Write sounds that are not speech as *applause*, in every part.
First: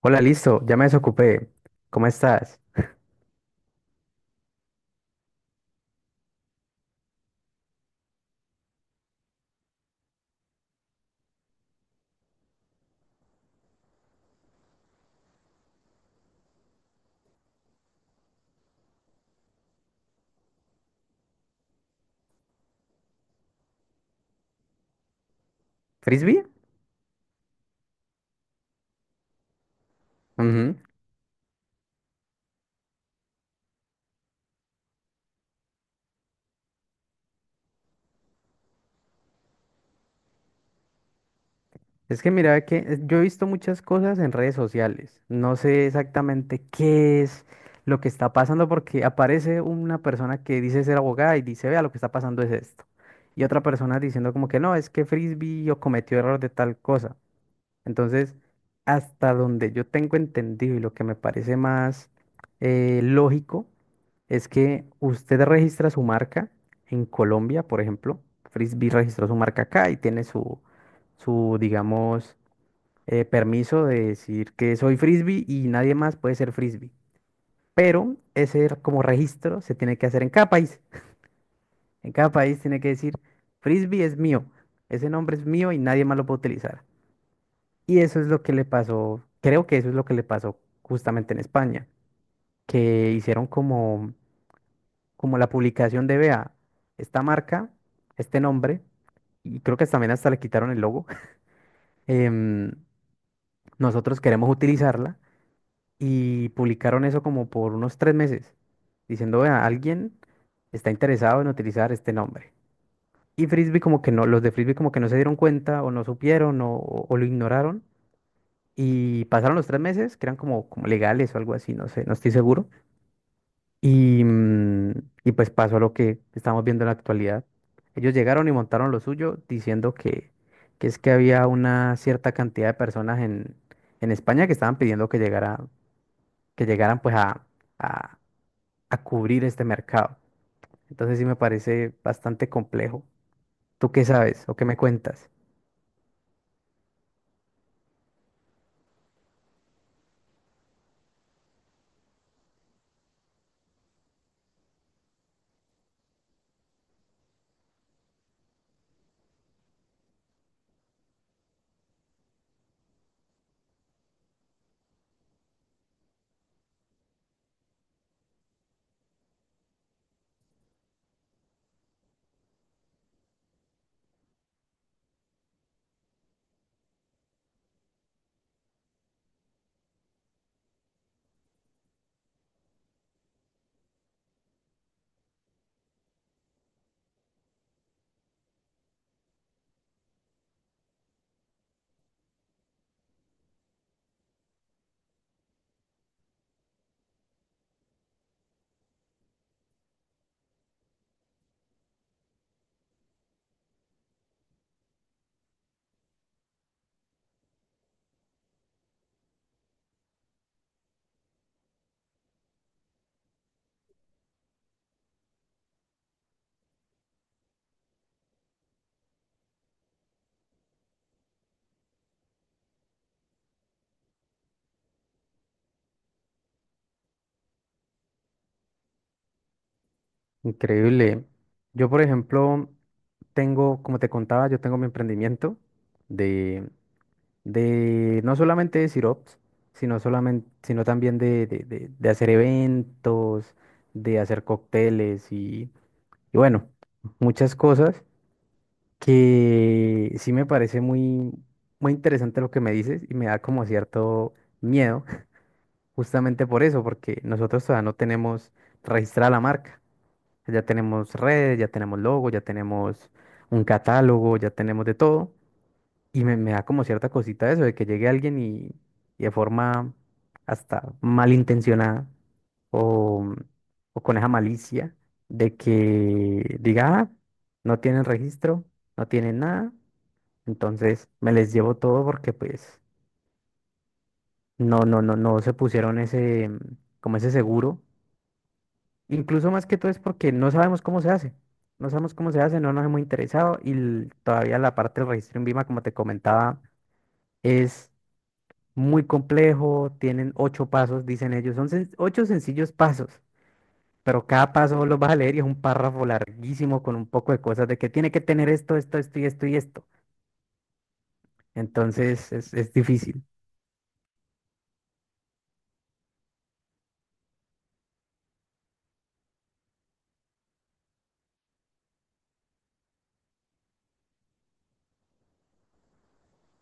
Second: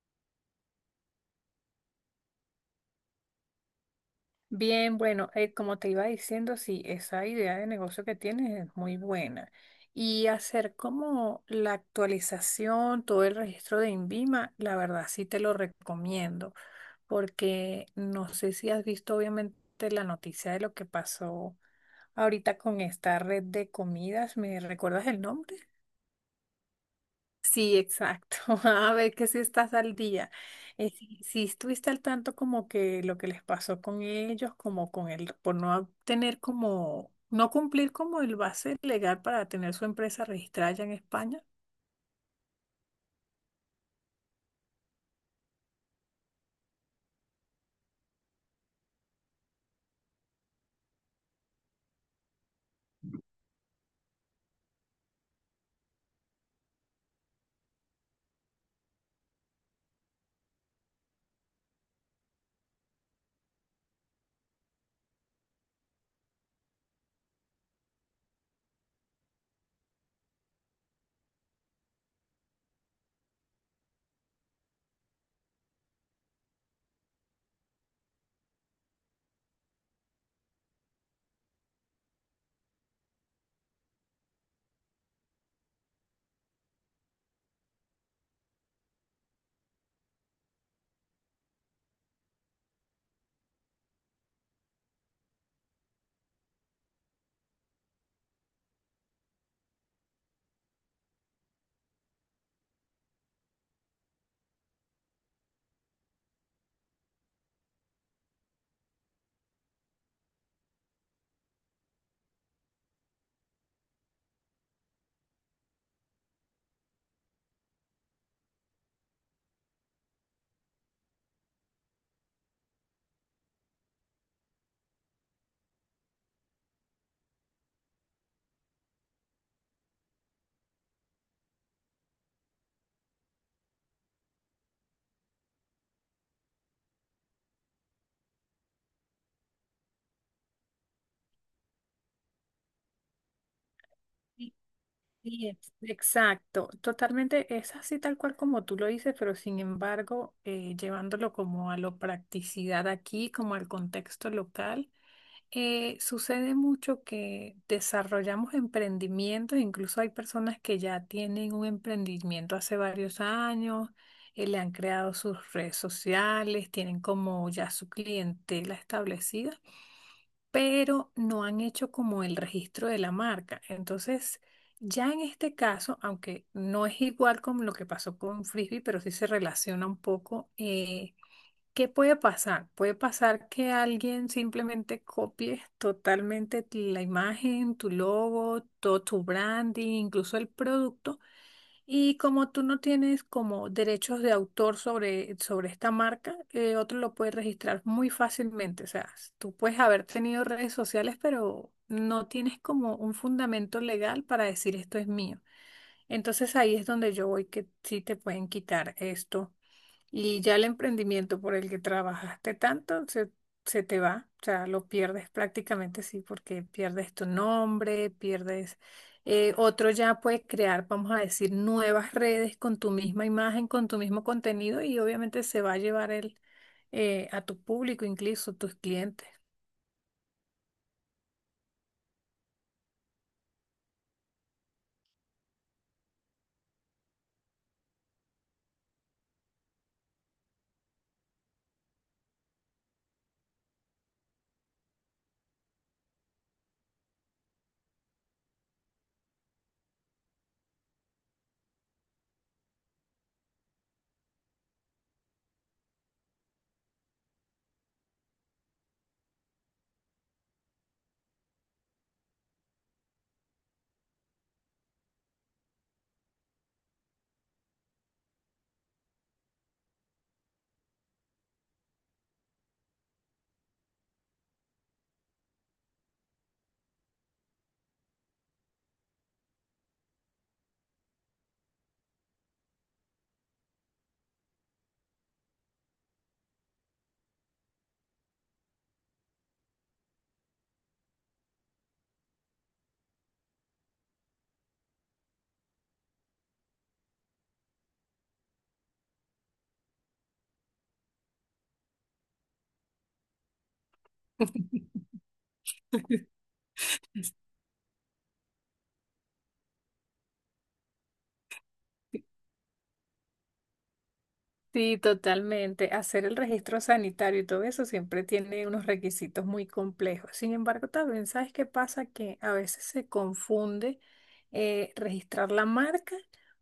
Hola, listo, ya me desocupé. ¿Cómo estás? Bien, bueno, como te iba diciendo, sí, esa idea de negocio que tienes es muy buena. Y hacer como la actualización, todo el registro de INVIMA, la verdad sí te lo recomiendo, porque no sé si has visto obviamente la noticia de lo que pasó ahorita con esta red de comidas. ¿Me recuerdas el nombre? ¿Frisbee? Sí, exacto. *laughs* A ver que si estás al día. Ujú. Si estuviste al tanto como que lo que les pasó con ellos, como con el, por no tener como, no cumplir como el base legal para tener su empresa registrada allá en España. Es que mira que yo he visto muchas cosas en redes sociales. No sé exactamente qué es lo que está pasando porque aparece una persona que dice ser abogada y dice, vea, lo que está pasando es esto. Y otra persona diciendo como que no, es que Frisbee o cometió error de tal cosa. Entonces, hasta donde yo tengo entendido y lo que me parece más lógico. Es que usted registra su marca en Colombia, por ejemplo. Frisbee registró su marca acá y tiene su, digamos, permiso de decir que soy Frisbee y nadie más puede ser Frisbee. Pero como registro se tiene que hacer en cada país. En cada país tiene que decir, Frisbee es mío, ese nombre es mío y nadie más lo puede utilizar. Y eso es lo que le pasó, creo que eso es lo que le pasó justamente en España, que hicieron como la publicación de, vea, esta marca, este nombre, y creo que también hasta le quitaron el logo, *laughs* em, nosotros queremos utilizarla y publicaron eso como por unos 3 meses, diciendo, vea, alguien está interesado en utilizar este nombre. Y Frisbee como que no, los de Frisbee como que no se dieron cuenta o no supieron o lo ignoraron. Y pasaron los 3 meses, que eran como, como legales o algo así, no sé, no estoy seguro. Y, mm, y pues pasó lo que estamos viendo en la actualidad. Ellos llegaron y montaron lo suyo diciendo que es que había una cierta cantidad de personas en España que estaban pidiendo que llegara, que llegaran pues a, a cubrir este mercado. Entonces sí me parece bastante complejo. ¿Tú qué sabes Sí, o qué me cuentas? Exacto, totalmente es así tal cual como tú lo dices, pero sin embargo, llevándolo como a la practicidad aquí, como al contexto local. Sucede mucho que desarrollamos emprendimientos, incluso hay personas que ya tienen un emprendimiento hace varios años, le han creado sus redes sociales, tienen como ya su clientela establecida, pero no han hecho como el registro de la marca. Entonces, ya en este caso, aunque no es igual como lo que pasó con Frisbee, pero sí se relaciona un poco. ¿Qué puede pasar? Puede pasar que alguien simplemente copie totalmente la imagen, tu logo, todo tu branding, incluso el producto. Y como tú no tienes como derechos de autor sobre esta marca, otro lo puede registrar muy fácilmente. O sea, tú puedes haber tenido redes sociales, pero no tienes como un fundamento legal para decir esto es mío. Entonces ahí es donde yo voy que sí te pueden quitar esto y ya el emprendimiento por el que trabajaste tanto se te va, o sea, lo pierdes prácticamente, sí, porque pierdes tu nombre, pierdes... otro ya puede crear, vamos a decir, nuevas redes con tu misma imagen, con tu mismo contenido y obviamente se va a llevar a tu público, incluso tus clientes. Increíble. Yo, por ejemplo, tengo, como te contaba, yo tengo mi emprendimiento de no solamente de sirops, sino también de, de hacer eventos, de hacer cócteles y bueno, muchas cosas que sí me parece muy, muy interesante lo que me dices y me da como cierto miedo, *laughs* justamente por eso, porque nosotros todavía no tenemos registrada la marca. Ya tenemos redes, ya tenemos logo, ya tenemos un catálogo, ya tenemos de todo y me da como cierta cosita eso, de que llegue alguien y de forma hasta malintencionada o, o con esa malicia de que diga, "Ah, no tienen registro, no tienen nada, entonces me les llevo todo porque pues no se pusieron ese, como ese seguro". Incluso más que todo es porque no sabemos cómo se hace, no sabemos cómo se hace, no nos hemos interesado y todavía la parte del registro en Vima, como te comentaba, es... muy complejo, tienen ocho pasos, dicen ellos, son ocho sencillos pasos, pero cada paso vos lo vas a leer y es un párrafo *laughs* larguísimo con un poco de cosas de que tiene que tener esto, esto, esto y esto y esto. Entonces es difícil. Sí, totalmente. Hacer el registro sanitario y todo eso siempre tiene unos requisitos muy complejos. Sin embargo, también, ¿sabes qué pasa? Que a veces se confunde registrar la marca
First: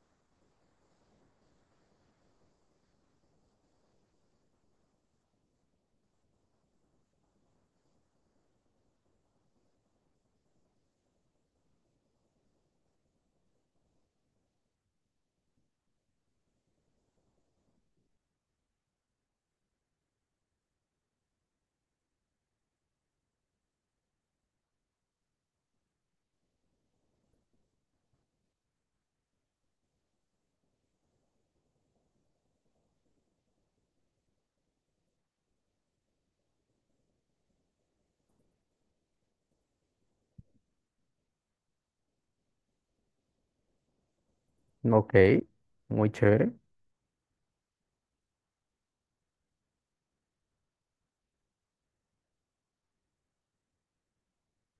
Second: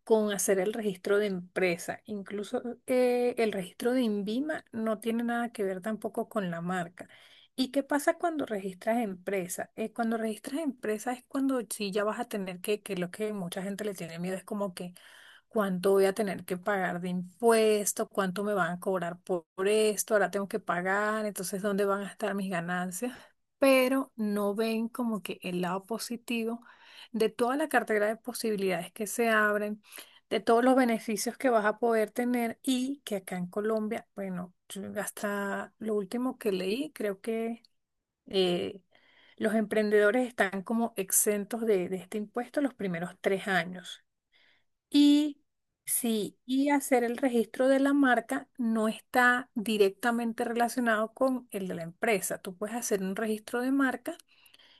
con hacer el registro de empresa. Incluso el registro de INVIMA no tiene nada que ver tampoco con la marca. ¿Y qué pasa cuando registras empresa? Cuando registras empresa es cuando sí ya vas a tener que lo que mucha gente le tiene miedo es como que cuánto voy a tener que pagar de impuesto, cuánto me van a cobrar por esto, ahora tengo que pagar, entonces dónde van a estar mis ganancias, pero no ven como que el lado positivo de toda la cartera de posibilidades que se abren, de todos los beneficios que vas a poder tener y que acá en Colombia, bueno, yo hasta lo último que leí, creo que... eh, los emprendedores están como exentos de este impuesto los primeros 3 años. Ok, Y muy sí, chévere. y hacer el registro de la marca no está directamente relacionado con el de la empresa. Tú puedes hacer un registro de marca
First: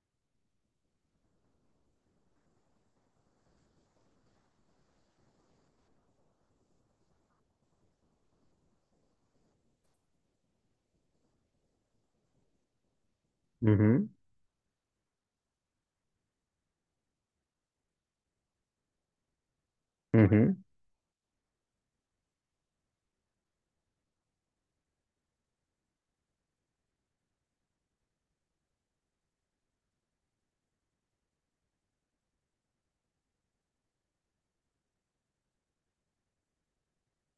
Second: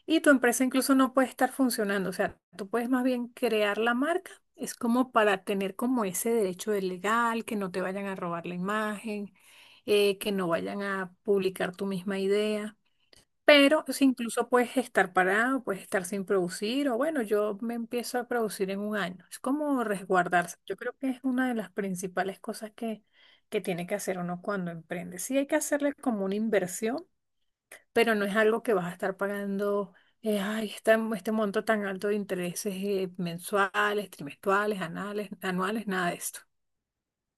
y tu empresa incluso no puede estar funcionando. O sea, tú puedes más bien crear la marca. Es como para tener como ese derecho de legal, que no te vayan a robar la imagen, que no vayan a publicar tu misma idea. Pero si Ujú, incluso puedes estar parado, puedes estar sin producir, o bueno, yo me empiezo a producir en 1 año. Es como ujú. resguardarse. Yo creo que es una de las principales cosas que tiene que hacer uno cuando emprende. Sí hay que hacerle como una inversión, pero no es algo que vas a estar pagando, ay, este monto tan alto de intereses mensuales, trimestrales, anuales, nada de esto.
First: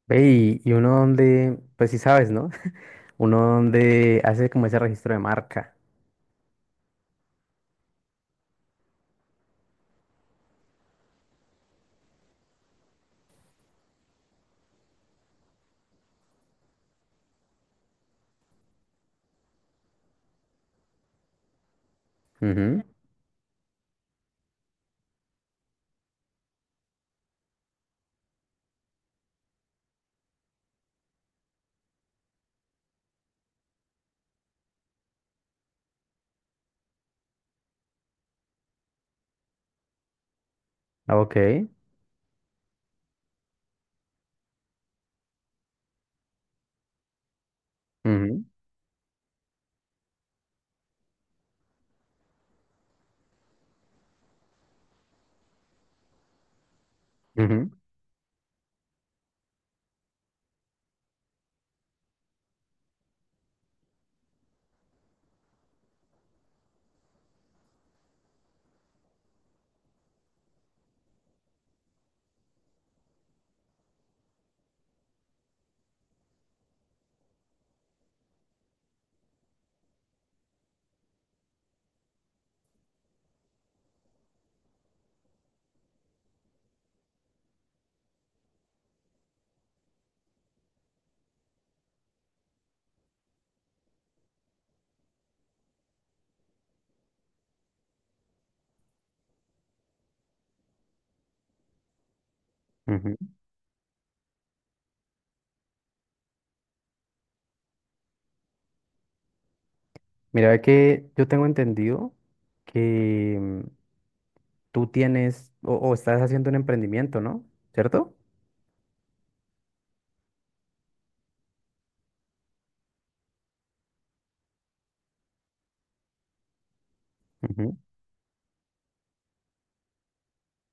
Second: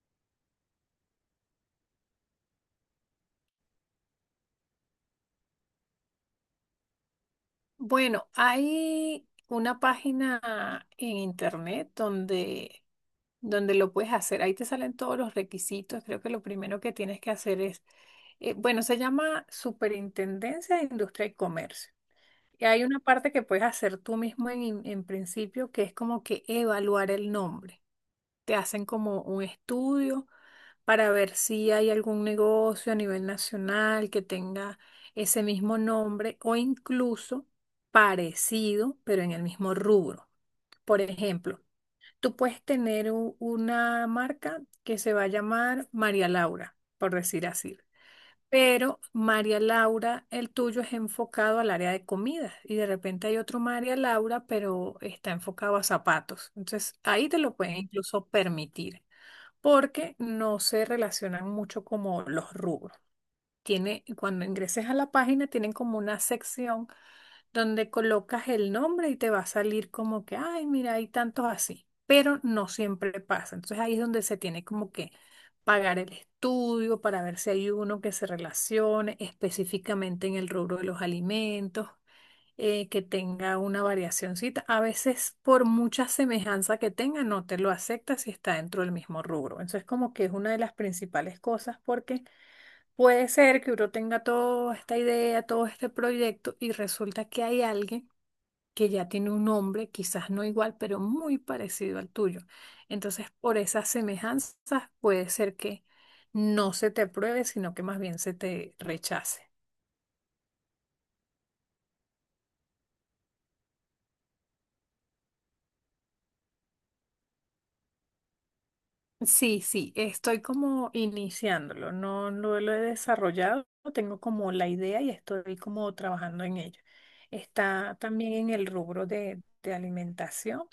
Ve, y uno donde, pues sí sabes, ¿no? *laughs* Uno donde hace como ese registro de marca. Bueno, hay una página en internet donde lo puedes hacer. Ahí te salen todos los requisitos. Creo que lo primero que tienes que hacer bueno, se llama Superintendencia de Industria y Comercio. Y Ujú. hay una parte que puedes hacer tú mismo en principio, que es como que evaluar el nombre. Te hacen como un estudio para ver si hay algún negocio a nivel nacional que tenga ese mismo nombre o incluso parecido, pero en el mismo rubro. Por Ok. ejemplo, tú puedes tener una marca que se va a llamar María Laura, por decir así. Ujú, Pero María Laura, el tuyo es enfocado al área de comidas y de repente hay otro María Laura, pero está enfocado a zapatos. Entonces ahí te lo ujú, pueden incluso permitir porque no se relacionan mucho como los rubros. Tiene, cuando ingreses a la página, tienen como una sección donde colocas el nombre y te va a salir como que, ay, mira, hay tantos así, pero no siempre pasa. Entonces ahí es donde se tiene como que pagar el estudio para ver si hay uno que se relacione específicamente en el rubro de los alimentos, que tenga una variacióncita. A veces por mucha semejanza que tenga, no te lo acepta si está dentro del mismo rubro. Entonces como que es una de las principales cosas porque... puede ser que uno tenga toda esta idea, todo este proyecto y resulta que hay alguien que ya tiene un nombre, quizás no igual, pero muy parecido al tuyo. ujú. Entonces, por esas semejanzas, puede ser que no se te apruebe, sino que más bien se te rechace. Mira ve que yo tengo entendido que tú tienes o estás haciendo un emprendimiento, ¿no? ¿Cierto? Sí, sí, estoy como iniciándolo, no, no lo he desarrollado, tengo como la idea y estoy como trabajando en ello. Está también en el rubro de alimentación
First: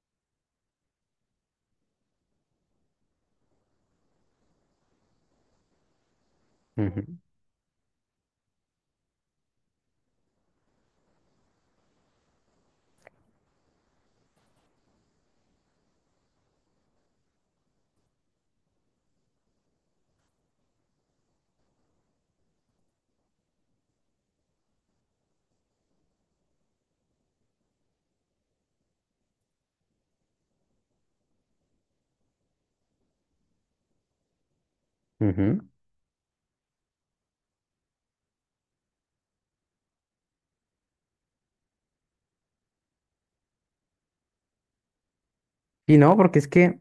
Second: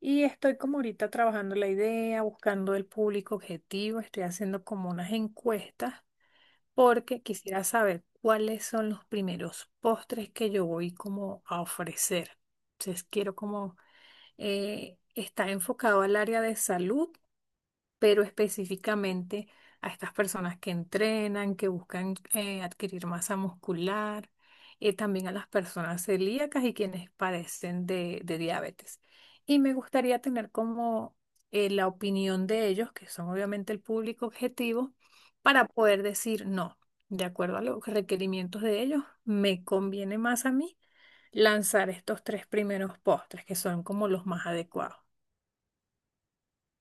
y estoy como ahorita trabajando la idea, buscando el público objetivo, estoy haciendo como unas encuestas Ujú, ujú, porque quisiera saber cuáles son los primeros postres que yo voy como a ofrecer. Entonces quiero como, está enfocado al área de salud pero específicamente a estas personas que entrenan, que buscan adquirir masa muscular, también a las personas celíacas y quienes padecen de diabetes. Y me gustaría tener como la opinión de ellos, que son obviamente el público objetivo, ujú. para poder decir no. De acuerdo a los requerimientos de ellos, me conviene más a mí lanzar estos 3 primeros postres, que son como los más adecuados. Y no, porque es que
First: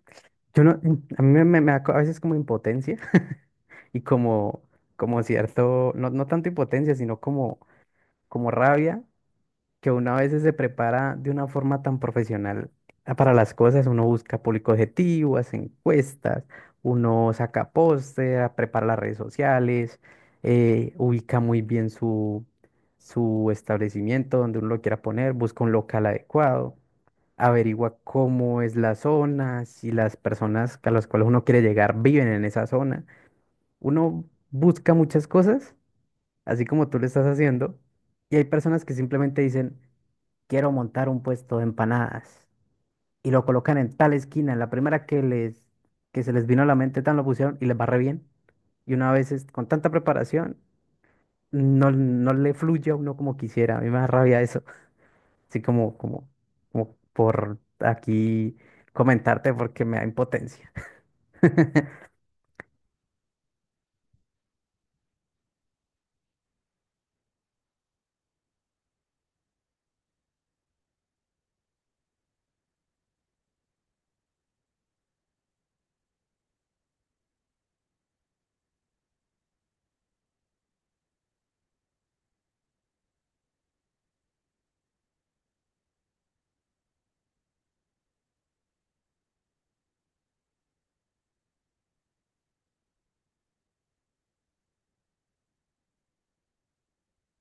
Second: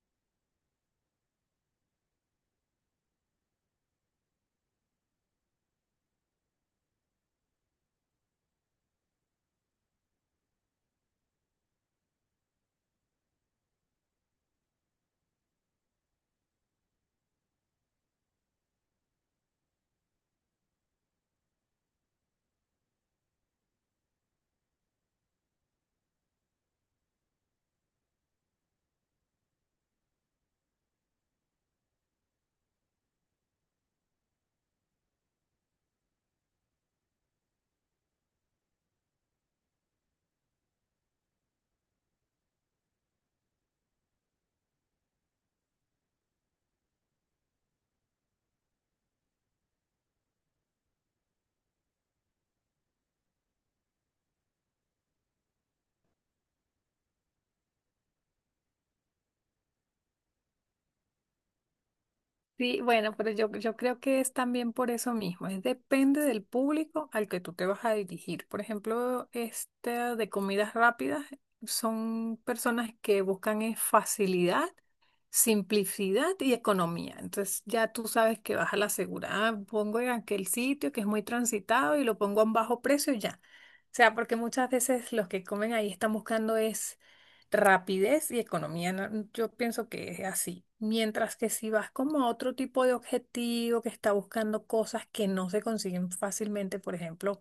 yo no, a mí me, me da a veces como impotencia *laughs* y como, como cierto, no, no tanto impotencia, sino como, como rabia que uno a veces se prepara de una forma tan profesional para las cosas, uno busca público objetivo, hace encuestas, uno saca póster, prepara las redes sociales, ubica muy bien su, su establecimiento donde uno lo quiera poner, busca un local adecuado, averigua cómo es la zona, si las personas a las cuales uno quiere llegar viven en esa zona. Uno busca muchas cosas, así como tú lo estás haciendo, y hay personas que simplemente dicen, quiero montar un puesto de empanadas. Y lo colocan en tal esquina, en la primera que les, que se les vino a la mente, tan lo pusieron y les va re bien. Y con tanta preparación, no, no le fluye a uno como quisiera. A mí me da rabia eso. Así como, como, como por aquí comentarte porque me da impotencia. Sí, bueno, pero yo creo que es también por eso mismo, es depende del público al que tú te vas a dirigir. Por ejemplo, esta de comidas rápidas son personas que buscan es facilidad, simplicidad y economía. Entonces ya tú sabes que vas a la segura, "Ah, pongo en aquel sitio que es muy transitado y lo pongo a un bajo precio y ya." O sea, porque muchas veces los que comen ahí están buscando es rapidez y economía, ¿no? Mm, yo pienso que es así. Mientras que si vas como a otro tipo de objetivo que está buscando cosas que no se consiguen fácilmente, por ejemplo,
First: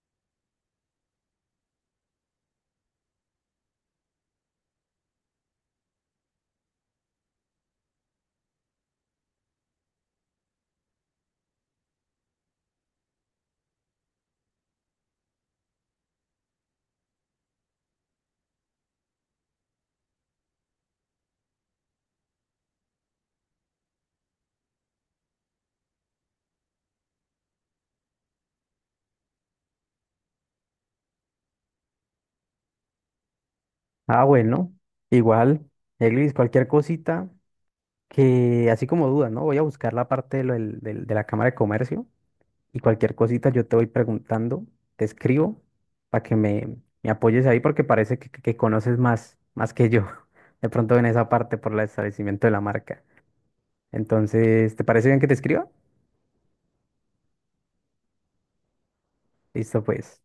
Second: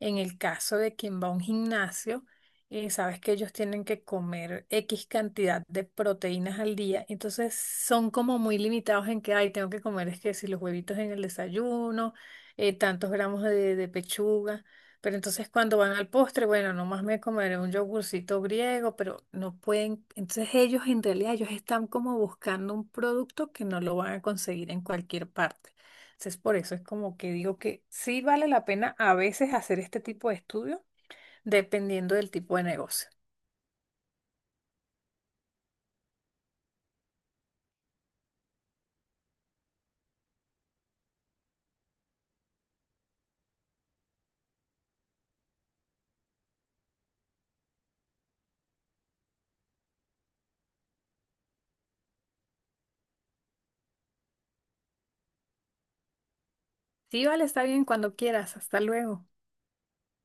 en el caso de quien va a un gimnasio, sabes que ellos tienen que comer X cantidad de proteínas al día, entonces son como muy limitados en que, ay, tengo que comer, es que si los huevitos en el desayuno, tantos gramos de pechuga, pero entonces cuando van al postre, bueno, nomás me comeré un yogurcito griego, pero no pueden, entonces ellos en realidad, ellos están como buscando un producto que no lo van a conseguir en cualquier parte. Entonces, por eso es como que digo que sí vale la pena a veces hacer este tipo de estudio, dependiendo del tipo de negocio. Ah, bueno, igual, Eglis, cualquier cosita que, así como dudas, ¿no? Voy a buscar la parte de, lo de la Cámara de Comercio. Y cualquier cosita yo te voy preguntando, te escribo para que me apoyes ahí porque parece que, que conoces más, más que yo, *laughs* de pronto en esa parte por el establecimiento de la marca. Entonces, ¿te parece bien que te escriba? Sí, vale, está bien cuando quieras. Hasta luego. Listo, pues.